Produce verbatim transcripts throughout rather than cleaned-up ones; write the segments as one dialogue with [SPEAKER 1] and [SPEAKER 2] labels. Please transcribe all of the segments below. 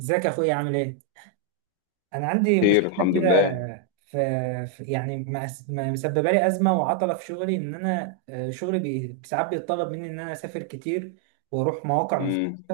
[SPEAKER 1] ازيك يا اخويا عامل ايه؟ انا عندي
[SPEAKER 2] خير
[SPEAKER 1] مشكله
[SPEAKER 2] الحمد
[SPEAKER 1] كده.
[SPEAKER 2] لله.
[SPEAKER 1] في في- يعني مأس- م- مسببه لي ازمه وعطله في شغلي، ان انا آه، شغلي بي- ساعات بيتطلب مني ان انا اسافر كتير واروح مواقع.
[SPEAKER 2] امم.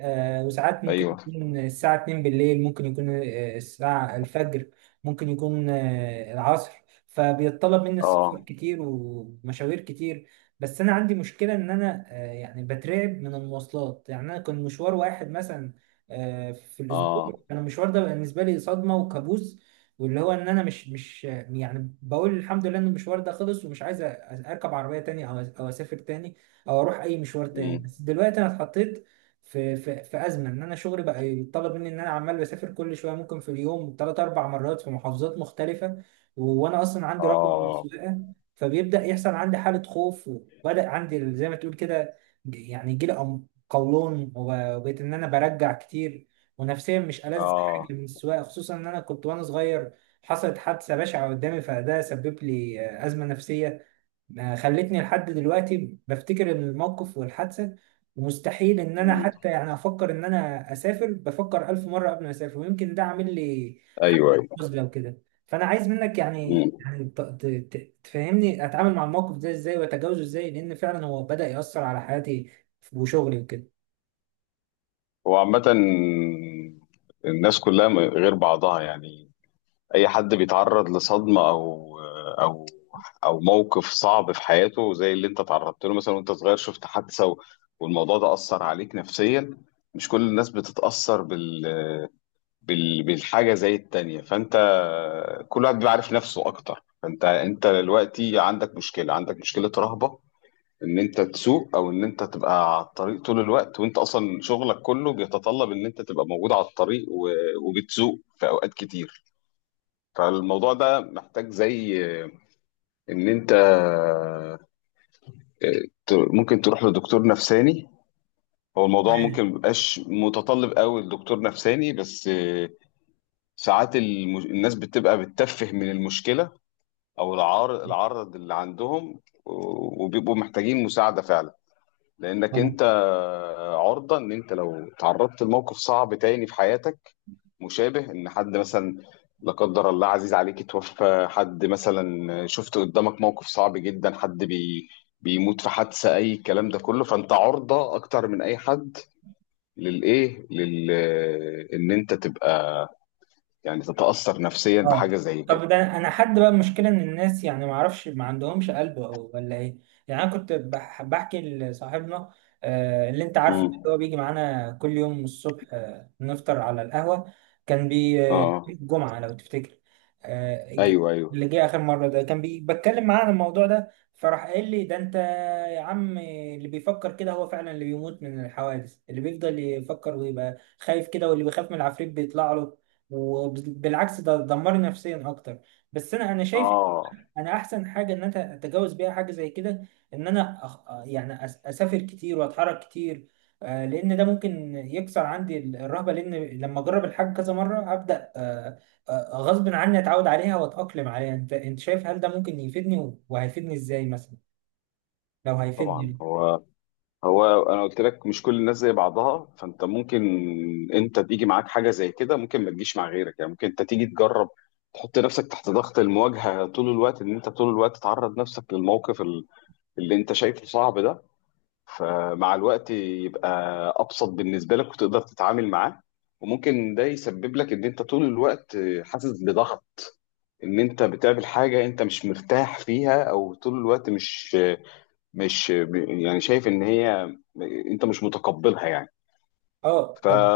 [SPEAKER 1] آه، وساعات ممكن
[SPEAKER 2] ايوه.
[SPEAKER 1] يكون الساعة اتنين بالليل، ممكن يكون آه، الساعة الفجر، ممكن يكون آه، العصر. فبيتطلب مني السفر
[SPEAKER 2] اه.
[SPEAKER 1] كتير ومشاوير كتير. بس أنا عندي مشكلة إن أنا آه، يعني بترعب من المواصلات. يعني أنا كان مشوار واحد مثلا آه، في
[SPEAKER 2] اه.
[SPEAKER 1] الأسبوع، أنا المشوار ده بالنسبة لي صدمة وكابوس. واللي هو إن أنا مش مش يعني بقول الحمد لله إن المشوار ده خلص ومش عايز أ- أركب عربية تاني أو أو أسافر تاني أو أروح أي مشوار تاني.
[SPEAKER 2] امم.
[SPEAKER 1] بس دلوقتي أنا اتحطيت في في في ازمه، ان انا شغلي بقى يتطلب مني ان انا عمال بسافر كل شويه، ممكن في اليوم ثلاث اربع مرات في محافظات مختلفه. و- وانا اصلا عندي رقم
[SPEAKER 2] اه.
[SPEAKER 1] سواقه. فبيبدا يحصل عندي حاله خوف، وبدا عندي زي ما تقول كده، ج- يعني يجي لي قولون، وب- وبقيت ان انا برجع كتير. ونفسيا مش ألذ حاجه
[SPEAKER 2] اه.
[SPEAKER 1] من السواقه، خصوصا ان انا كنت وانا صغير حصلت حادثه بشعه قدامي، فده سبب لي آه، ازمه نفسيه ما خلتني لحد دلوقتي بفتكر الموقف والحادثة. ومستحيل ان انا
[SPEAKER 2] امم.
[SPEAKER 1] حتى يعني افكر ان انا اسافر، بفكر الف مرة قبل ما اسافر، ويمكن ده عامل لي
[SPEAKER 2] ايوه، ايوه.
[SPEAKER 1] نزلة وكده. فانا عايز منك يعني
[SPEAKER 2] امم.
[SPEAKER 1] يعني ت- ت- ت- تفهمني اتعامل مع الموقف ده ازاي واتجاوزه ازاي، لان فعلا هو بدأ يأثر على حياتي وشغلي وكده.
[SPEAKER 2] هو عامة الناس كلها م- غير بعضها، يعني. اي حد بيتعرض لصدمة او او او موقف صعب في حياته، زي اللي انت تعرضت له مثلا، وانت صغير شفت حادثة، و- والموضوع ده اثر عليك نفسيا. مش كل الناس بتتاثر بال بال- بالحاجة زي التانية. فأنت، كل واحد بيبقى عارف نفسه أكتر. فأنت أنت دلوقتي عندك مشكلة، عندك مشكلة رهبة، إن أنت تسوق أو إن أنت تبقى على الطريق طول الوقت، وأنت أصلا شغلك كله بيتطلب إن أنت تبقى موجود على الطريق، و- وبتسوق في أوقات كتير. فالموضوع ده محتاج، زي إن أنت، ت- ممكن تروح لدكتور نفساني. هو الموضوع ممكن ميبقاش متطلب قوي لدكتور نفساني، بس ساعات المش... الناس بتبقى بتتفه من المشكلة، أو العار... العرض اللي عندهم، و- وبيبقوا محتاجين مساعدة فعلا. لأنك أنت عرضة، إن أنت لو تعرضت لموقف صعب تاني في حياتك، مشابه، إن حد مثلا، لا قدر الله، عزيز عليك اتوفى، حد مثلا شفت قدامك موقف صعب جدا، حد بي... بيموت في حادثة، أي الكلام ده كله، فأنت عرضة أكتر من أي حد للإيه لل... إن أنت تبقى، يعني تتأثر نفسيا
[SPEAKER 1] اه.
[SPEAKER 2] بحاجة زي كده.
[SPEAKER 1] طب، ده انا حد بقى، المشكله ان الناس يعني ما اعرفش، ما عندهمش قلب أو ولا ايه؟ يعني انا كنت بح- بحكي لصاحبنا، آه، اللي انت عارفه ده،
[SPEAKER 2] امم.
[SPEAKER 1] اللي هو بيجي معانا كل يوم الصبح آه، نفطر على القهوه، كان بي آه،
[SPEAKER 2] اه.
[SPEAKER 1] الجمعه لو تفتكر، آه، ج-
[SPEAKER 2] ايوه، ايوه.
[SPEAKER 1] اللي جه اخر مره ده كان بي بتكلم معاه عن الموضوع ده، فراح قال لي ده انت يا عم، اللي بيفكر كده هو فعلا اللي بيموت من الحوادث، اللي بيفضل يفكر ويبقى خايف كده، واللي بيخاف من العفريت بيطلع له. وبالعكس، ده دمرني نفسيا اكتر. بس انا انا شايف
[SPEAKER 2] اه.
[SPEAKER 1] انا احسن حاجه ان انا اتجاوز بيها حاجه زي كده، ان انا أخ... يعني أس- اسافر كتير واتحرك كتير، آه، لان ده ممكن يكسر عندي ال- الرهبه، لان لما اجرب الحاجه كذا مره هبدا، آه، آه، غصب عني اتعود عليها واتاقلم عليها. انت انت شايف هل ده ممكن يفيدني و- وهيفيدني ازاي مثلا لو
[SPEAKER 2] طبعا،
[SPEAKER 1] هيفيدني؟
[SPEAKER 2] هو هو انا قلت لك مش كل الناس زي بعضها. فانت ممكن انت تيجي معاك حاجه زي كده، ممكن ما تجيش مع غيرك، يعني ممكن انت تيجي تجرب تحط نفسك تحت ضغط المواجهه طول الوقت، ان انت طول الوقت تعرض نفسك للموقف ال- اللي انت شايفه صعب ده، فمع الوقت يبقى ابسط بالنسبه لك وتقدر تتعامل معاه. وممكن ده يسبب لك ان انت طول الوقت حاسس بضغط، ان انت بتقابل حاجه انت مش مرتاح فيها، او طول الوقت مش مش، يعني شايف ان هي انت مش متقبلها، يعني.
[SPEAKER 1] اه.
[SPEAKER 2] ف
[SPEAKER 1] طب.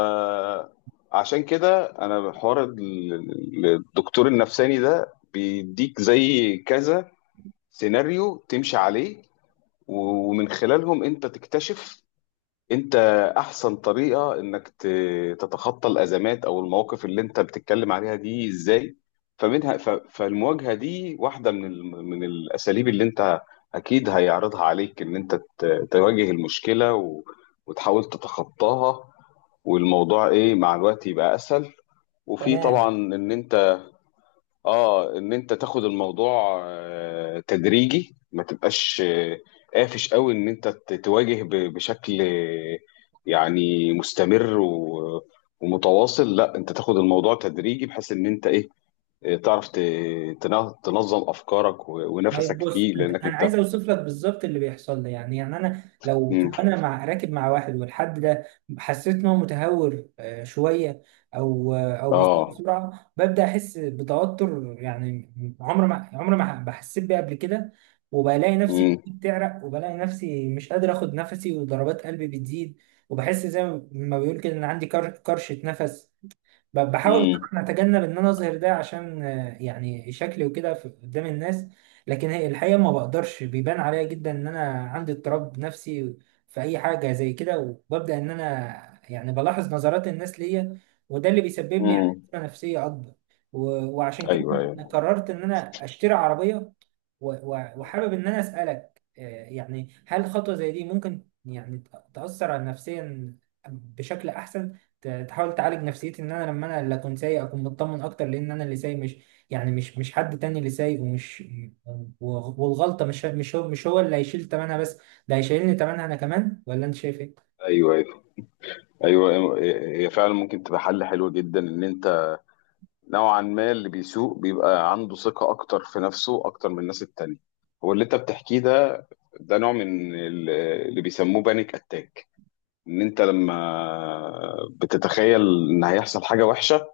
[SPEAKER 2] عشان كده، انا حوار ال- الدكتور النفساني ده بيديك زي كذا سيناريو تمشي عليه، ومن خلالهم انت تكتشف انت احسن طريقة انك ت- تتخطى الازمات او المواقف اللي انت بتتكلم عليها دي ازاي. فمنها، ف- فالمواجهة دي واحدة من ال- من الاساليب اللي انت اكيد هيعرضها عليك، ان انت ت- تواجه المشكلة، و- وتحاول تتخطاها، والموضوع، ايه، مع الوقت يبقى اسهل. وفي
[SPEAKER 1] تمام.
[SPEAKER 2] طبعا ان انت، اه ان انت تاخد الموضوع آه، تدريجي، ما تبقاش آه، قافش قوي، ان انت ت- تواجه ب- بشكل آه، يعني مستمر و- ومتواصل. لا، انت تاخد الموضوع تدريجي، بحيث ان انت ايه، آه، تعرف ت- تن- تنظم افكارك و-
[SPEAKER 1] طيب،
[SPEAKER 2] ونفسك
[SPEAKER 1] بص
[SPEAKER 2] فيه،
[SPEAKER 1] انت،
[SPEAKER 2] لانك
[SPEAKER 1] انا
[SPEAKER 2] انت.
[SPEAKER 1] عايز اوصف لك بالظبط اللي بيحصل لي. يعني يعني انا لو
[SPEAKER 2] مم.
[SPEAKER 1] لو انا مع راكب، مع واحد والحد ده حسيت ان هو متهور آه، شويه، او آه، او بيسوق
[SPEAKER 2] اه.
[SPEAKER 1] بسرعه، ببدا احس بتوتر يعني. عمر ما عمر ما بحسيت بيه قبل كده. وبلاقي نفسي
[SPEAKER 2] مم.
[SPEAKER 1] بتعرق، وبلاقي نفسي مش قادر اخد نفسي، وضربات قلبي بتزيد. وبحس زي ما بيقول كده ان عندي كر- كرشه نفس. ب- بحاول
[SPEAKER 2] مم.
[SPEAKER 1] طبعا اتجنب ان انا اظهر ده، عشان آه، يعني شكلي وكده في- قدام الناس. لكن هي الحقيقه ما بقدرش، بيبان عليا جدا ان انا عندي اضطراب نفسي في اي حاجه زي كده، وببدا ان انا يعني بلاحظ نظرات الناس ليا، وده اللي بيسبب لي يعني
[SPEAKER 2] مم.
[SPEAKER 1] أزمة نفسيه اكبر. و- وعشان كده
[SPEAKER 2] ايوه،
[SPEAKER 1] انا
[SPEAKER 2] ايوه،
[SPEAKER 1] قررت ان انا اشتري عربيه، و- و- وحابب ان انا اسالك آه، يعني، هل خطوه زي دي ممكن يعني تاثر على نفسيا بشكل احسن، ت- تحاول تعالج نفسيتي، ان انا لما انا اللي اكون سايق اكون مطمن اكتر، لان انا اللي سايق، مش يعني مش مش حد تاني اللي سايق، ومش، و- والغلطه مش مش هو مش هو اللي هيشيل تمنها بس، ده هيشيلني تمنها انا كمان. ولا انت شايف ايه؟
[SPEAKER 2] ايوه، ايوه، ايوه. هي فعلا ممكن تبقى حل حلو جدا، ان انت نوعا ما اللي بيسوق بيبقى عنده ثقة أكتر في نفسه، أكتر من الناس التانية. هو اللي أنت بتحكيه ده، ده نوع من ال- اللي بيسموه بانيك أتاك، إن أنت لما بتتخيل إن هيحصل حاجة وحشة،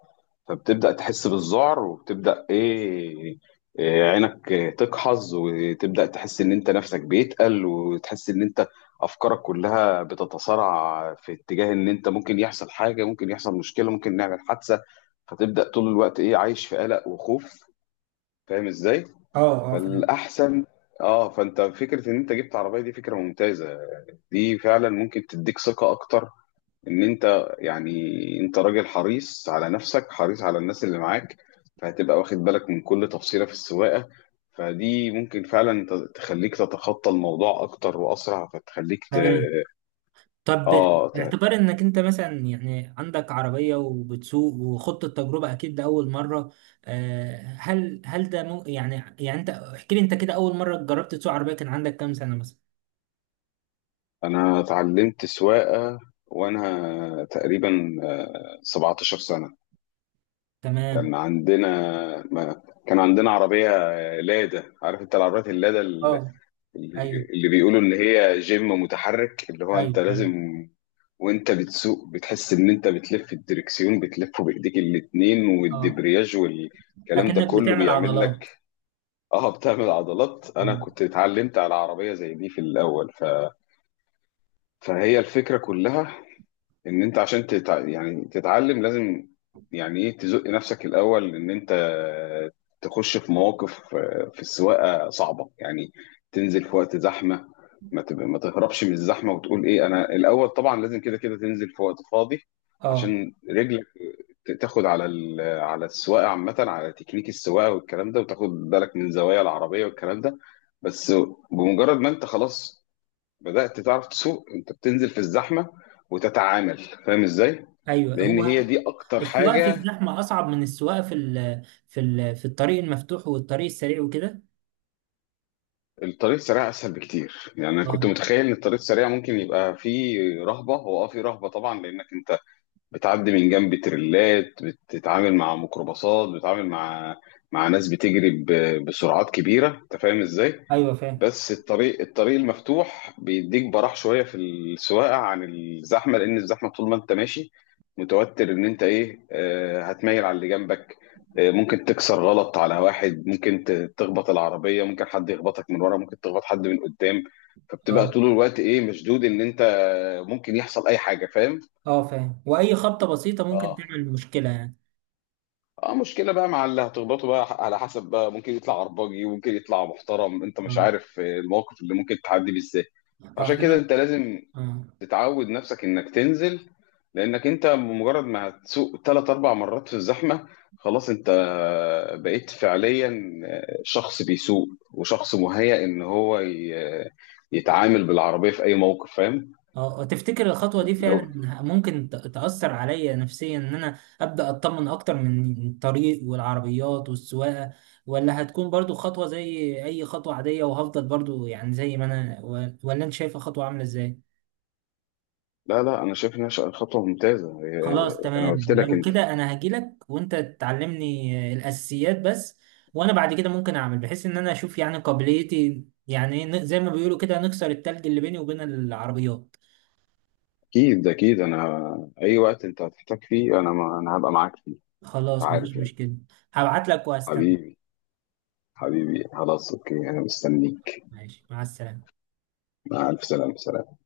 [SPEAKER 2] فبتبدأ تحس بالذعر وبتبدأ إيه، إيه، عينك تقحظ، وتبدأ تحس إن أنت نفسك بيتقل، وتحس إن أنت أفكارك كلها بتتصارع في اتجاه، إن أنت ممكن يحصل حاجة، ممكن يحصل مشكلة، ممكن نعمل حادثة. فتبدأ طول الوقت، إيه، عايش في قلق وخوف. فاهم إزاي؟
[SPEAKER 1] اه. اه، فاهم.
[SPEAKER 2] فالأحسن، آه فأنت، فكرة إن أنت جبت عربية دي فكرة ممتازة. دي فعلا ممكن تديك ثقة أكتر، ان انت يعني، انت راجل حريص على نفسك، حريص على الناس اللي معاك، فهتبقى واخد بالك من كل تفصيلة في السواقة. فدي ممكن فعلا ت- تخليك تتخطى الموضوع اكتر واسرع، فتخليك ت...
[SPEAKER 1] تمام. طب،
[SPEAKER 2] اه ت...
[SPEAKER 1] باعتبار انك انت مثلا يعني عندك عربية وبتسوق وخضت التجربة اكيد لأول مرة، آه، هل هل ده مو، يعني يعني انت احكي لي، انت كده اول مرة جربت تسوق عربية كان عندك كام سنة مثلا؟
[SPEAKER 2] انا اتعلمت سواقة وانا تقريبا آه، 17 سنة.
[SPEAKER 1] تمام.
[SPEAKER 2] كان عندنا، ما... كان عندنا عربية لادا. عارف انت العربيات اللادا، اللي
[SPEAKER 1] اه. ايوه،
[SPEAKER 2] بي- اللي بيقولوا اللي هي جيم متحرك، اللي هو انت
[SPEAKER 1] ايوه، ايوه.
[SPEAKER 2] لازم، وانت بتسوق بتحس ان انت بتلف الدركسيون، بتلفه بايديك الاتنين،
[SPEAKER 1] اه،
[SPEAKER 2] والدبرياج والكلام ده
[SPEAKER 1] اكنك
[SPEAKER 2] كله
[SPEAKER 1] بتعمل
[SPEAKER 2] بيعمل لك،
[SPEAKER 1] عضلات.
[SPEAKER 2] اه، بتعمل عضلات. انا
[SPEAKER 1] اه.
[SPEAKER 2] كنت اتعلمت على عربية زي دي في الاول. ف... فهي الفكرة كلها، ان انت عشان تتع... يعني تتعلم، لازم، يعني ايه، تزق نفسك الاول، ان انت تخش في مواقف آه، في السواقه صعبه، يعني تنزل في وقت زحمه، ما تب... ما تهربش من الزحمه، وتقول ايه، انا الاول طبعا لازم كده كده تنزل في وقت فاضي،
[SPEAKER 1] اه،
[SPEAKER 2] عشان رجلك ت- تاخد على ال... على السواقه عامه، على تكنيك السواقه والكلام ده، وتاخد بالك من زوايا العربيه والكلام ده. بس بمجرد ما انت خلاص بدأت تعرف تسوق، انت بتنزل في الزحمة وتتعامل. فاهم ازاي؟
[SPEAKER 1] ايوه.
[SPEAKER 2] لان هي
[SPEAKER 1] هو
[SPEAKER 2] دي اكتر
[SPEAKER 1] السواقه في
[SPEAKER 2] حاجة.
[SPEAKER 1] الزحمه اصعب من السواقه في ال في ال في الطريق المفتوح والطريق السريع وكده.
[SPEAKER 2] الطريق السريع اسهل بكتير، يعني انا كنت
[SPEAKER 1] اه،
[SPEAKER 2] متخيل ان الطريق السريع ممكن يبقى فيه رهبة. هو اه، فيه رهبة طبعا، لانك انت بتعدي من جنب تريلات، بتتعامل مع ميكروباصات، بتتعامل مع مع ناس بتجري ب- بسرعات كبيرة. انت فاهم ازاي؟
[SPEAKER 1] ايوه، فاهم.
[SPEAKER 2] بس الطريق، الطريق المفتوح بيديك براح شويه في السواقه عن الزحمه، لان الزحمه طول ما انت ماشي متوتر، ان انت ايه، آه، هتميل على اللي جنبك، آه، ممكن تكسر غلط على واحد، ممكن ت- تخبط العربيه، ممكن حد يخبطك من ورا، ممكن تخبط حد من قدام. فبتبقى
[SPEAKER 1] اه،
[SPEAKER 2] طول الوقت، ايه، مشدود، ان انت ممكن يحصل اي حاجه، فاهم.
[SPEAKER 1] اه، فاهم. واي خبطه بسيطه ممكن
[SPEAKER 2] اه.
[SPEAKER 1] تعمل مشكله يعني.
[SPEAKER 2] اه، مشكلة بقى مع اللي هتخبطه بقى، على حسب بقى ممكن يطلع عرباجي وممكن يطلع محترم، انت مش
[SPEAKER 1] اه،
[SPEAKER 2] عارف آه، الموقف اللي ممكن تعدي بيه ازاي.
[SPEAKER 1] اه،
[SPEAKER 2] عشان كده
[SPEAKER 1] انا.
[SPEAKER 2] انت لازم
[SPEAKER 1] اه،
[SPEAKER 2] تتعود نفسك انك تنزل، لانك انت بمجرد ما هتسوق ثلاث اربع مرات في الزحمه، خلاص انت بقيت فعليا شخص بيسوق، وشخص مهيأ ان هو ي- يتعامل بالعربيه في اي موقف. فاهم.
[SPEAKER 1] اه، تفتكر الخطوة دي
[SPEAKER 2] لو.
[SPEAKER 1] فعلا ممكن ت- تأثر عليا نفسيا، ان انا ابدأ اطمن اكتر من الطريق والعربيات والسواقة، ولا هتكون برضو خطوة زي اي خطوة عادية وهفضل برضو يعني زي ما انا، و- ولا انت شايفة خطوة عاملة ازاي؟
[SPEAKER 2] لا، لا، انا شايف انها ش- خطوه ممتازه.
[SPEAKER 1] خلاص،
[SPEAKER 2] انا
[SPEAKER 1] تمام.
[SPEAKER 2] قلت لك
[SPEAKER 1] لو
[SPEAKER 2] انت.
[SPEAKER 1] كده انا هجيلك وانت تعلمني الاساسيات بس، وانا بعد كده ممكن اعمل، بحيث ان انا اشوف يعني قابليتي، يعني ن- زي ما بيقولوا كده نكسر التلج اللي بيني وبين العربيات.
[SPEAKER 2] اكيد اكيد، انا اي وقت انت هتحتاج فيه، انا ما انا هبقى معاك فيه.
[SPEAKER 1] خلاص،
[SPEAKER 2] عارف
[SPEAKER 1] مفيش
[SPEAKER 2] يعني.
[SPEAKER 1] مشكلة، هبعت لك وهستنى.
[SPEAKER 2] حبيبي، حبيبي خلاص، اوكي، انا مستنيك.
[SPEAKER 1] ماشي، مع السلامة.
[SPEAKER 2] مع الف سلامه. سلام.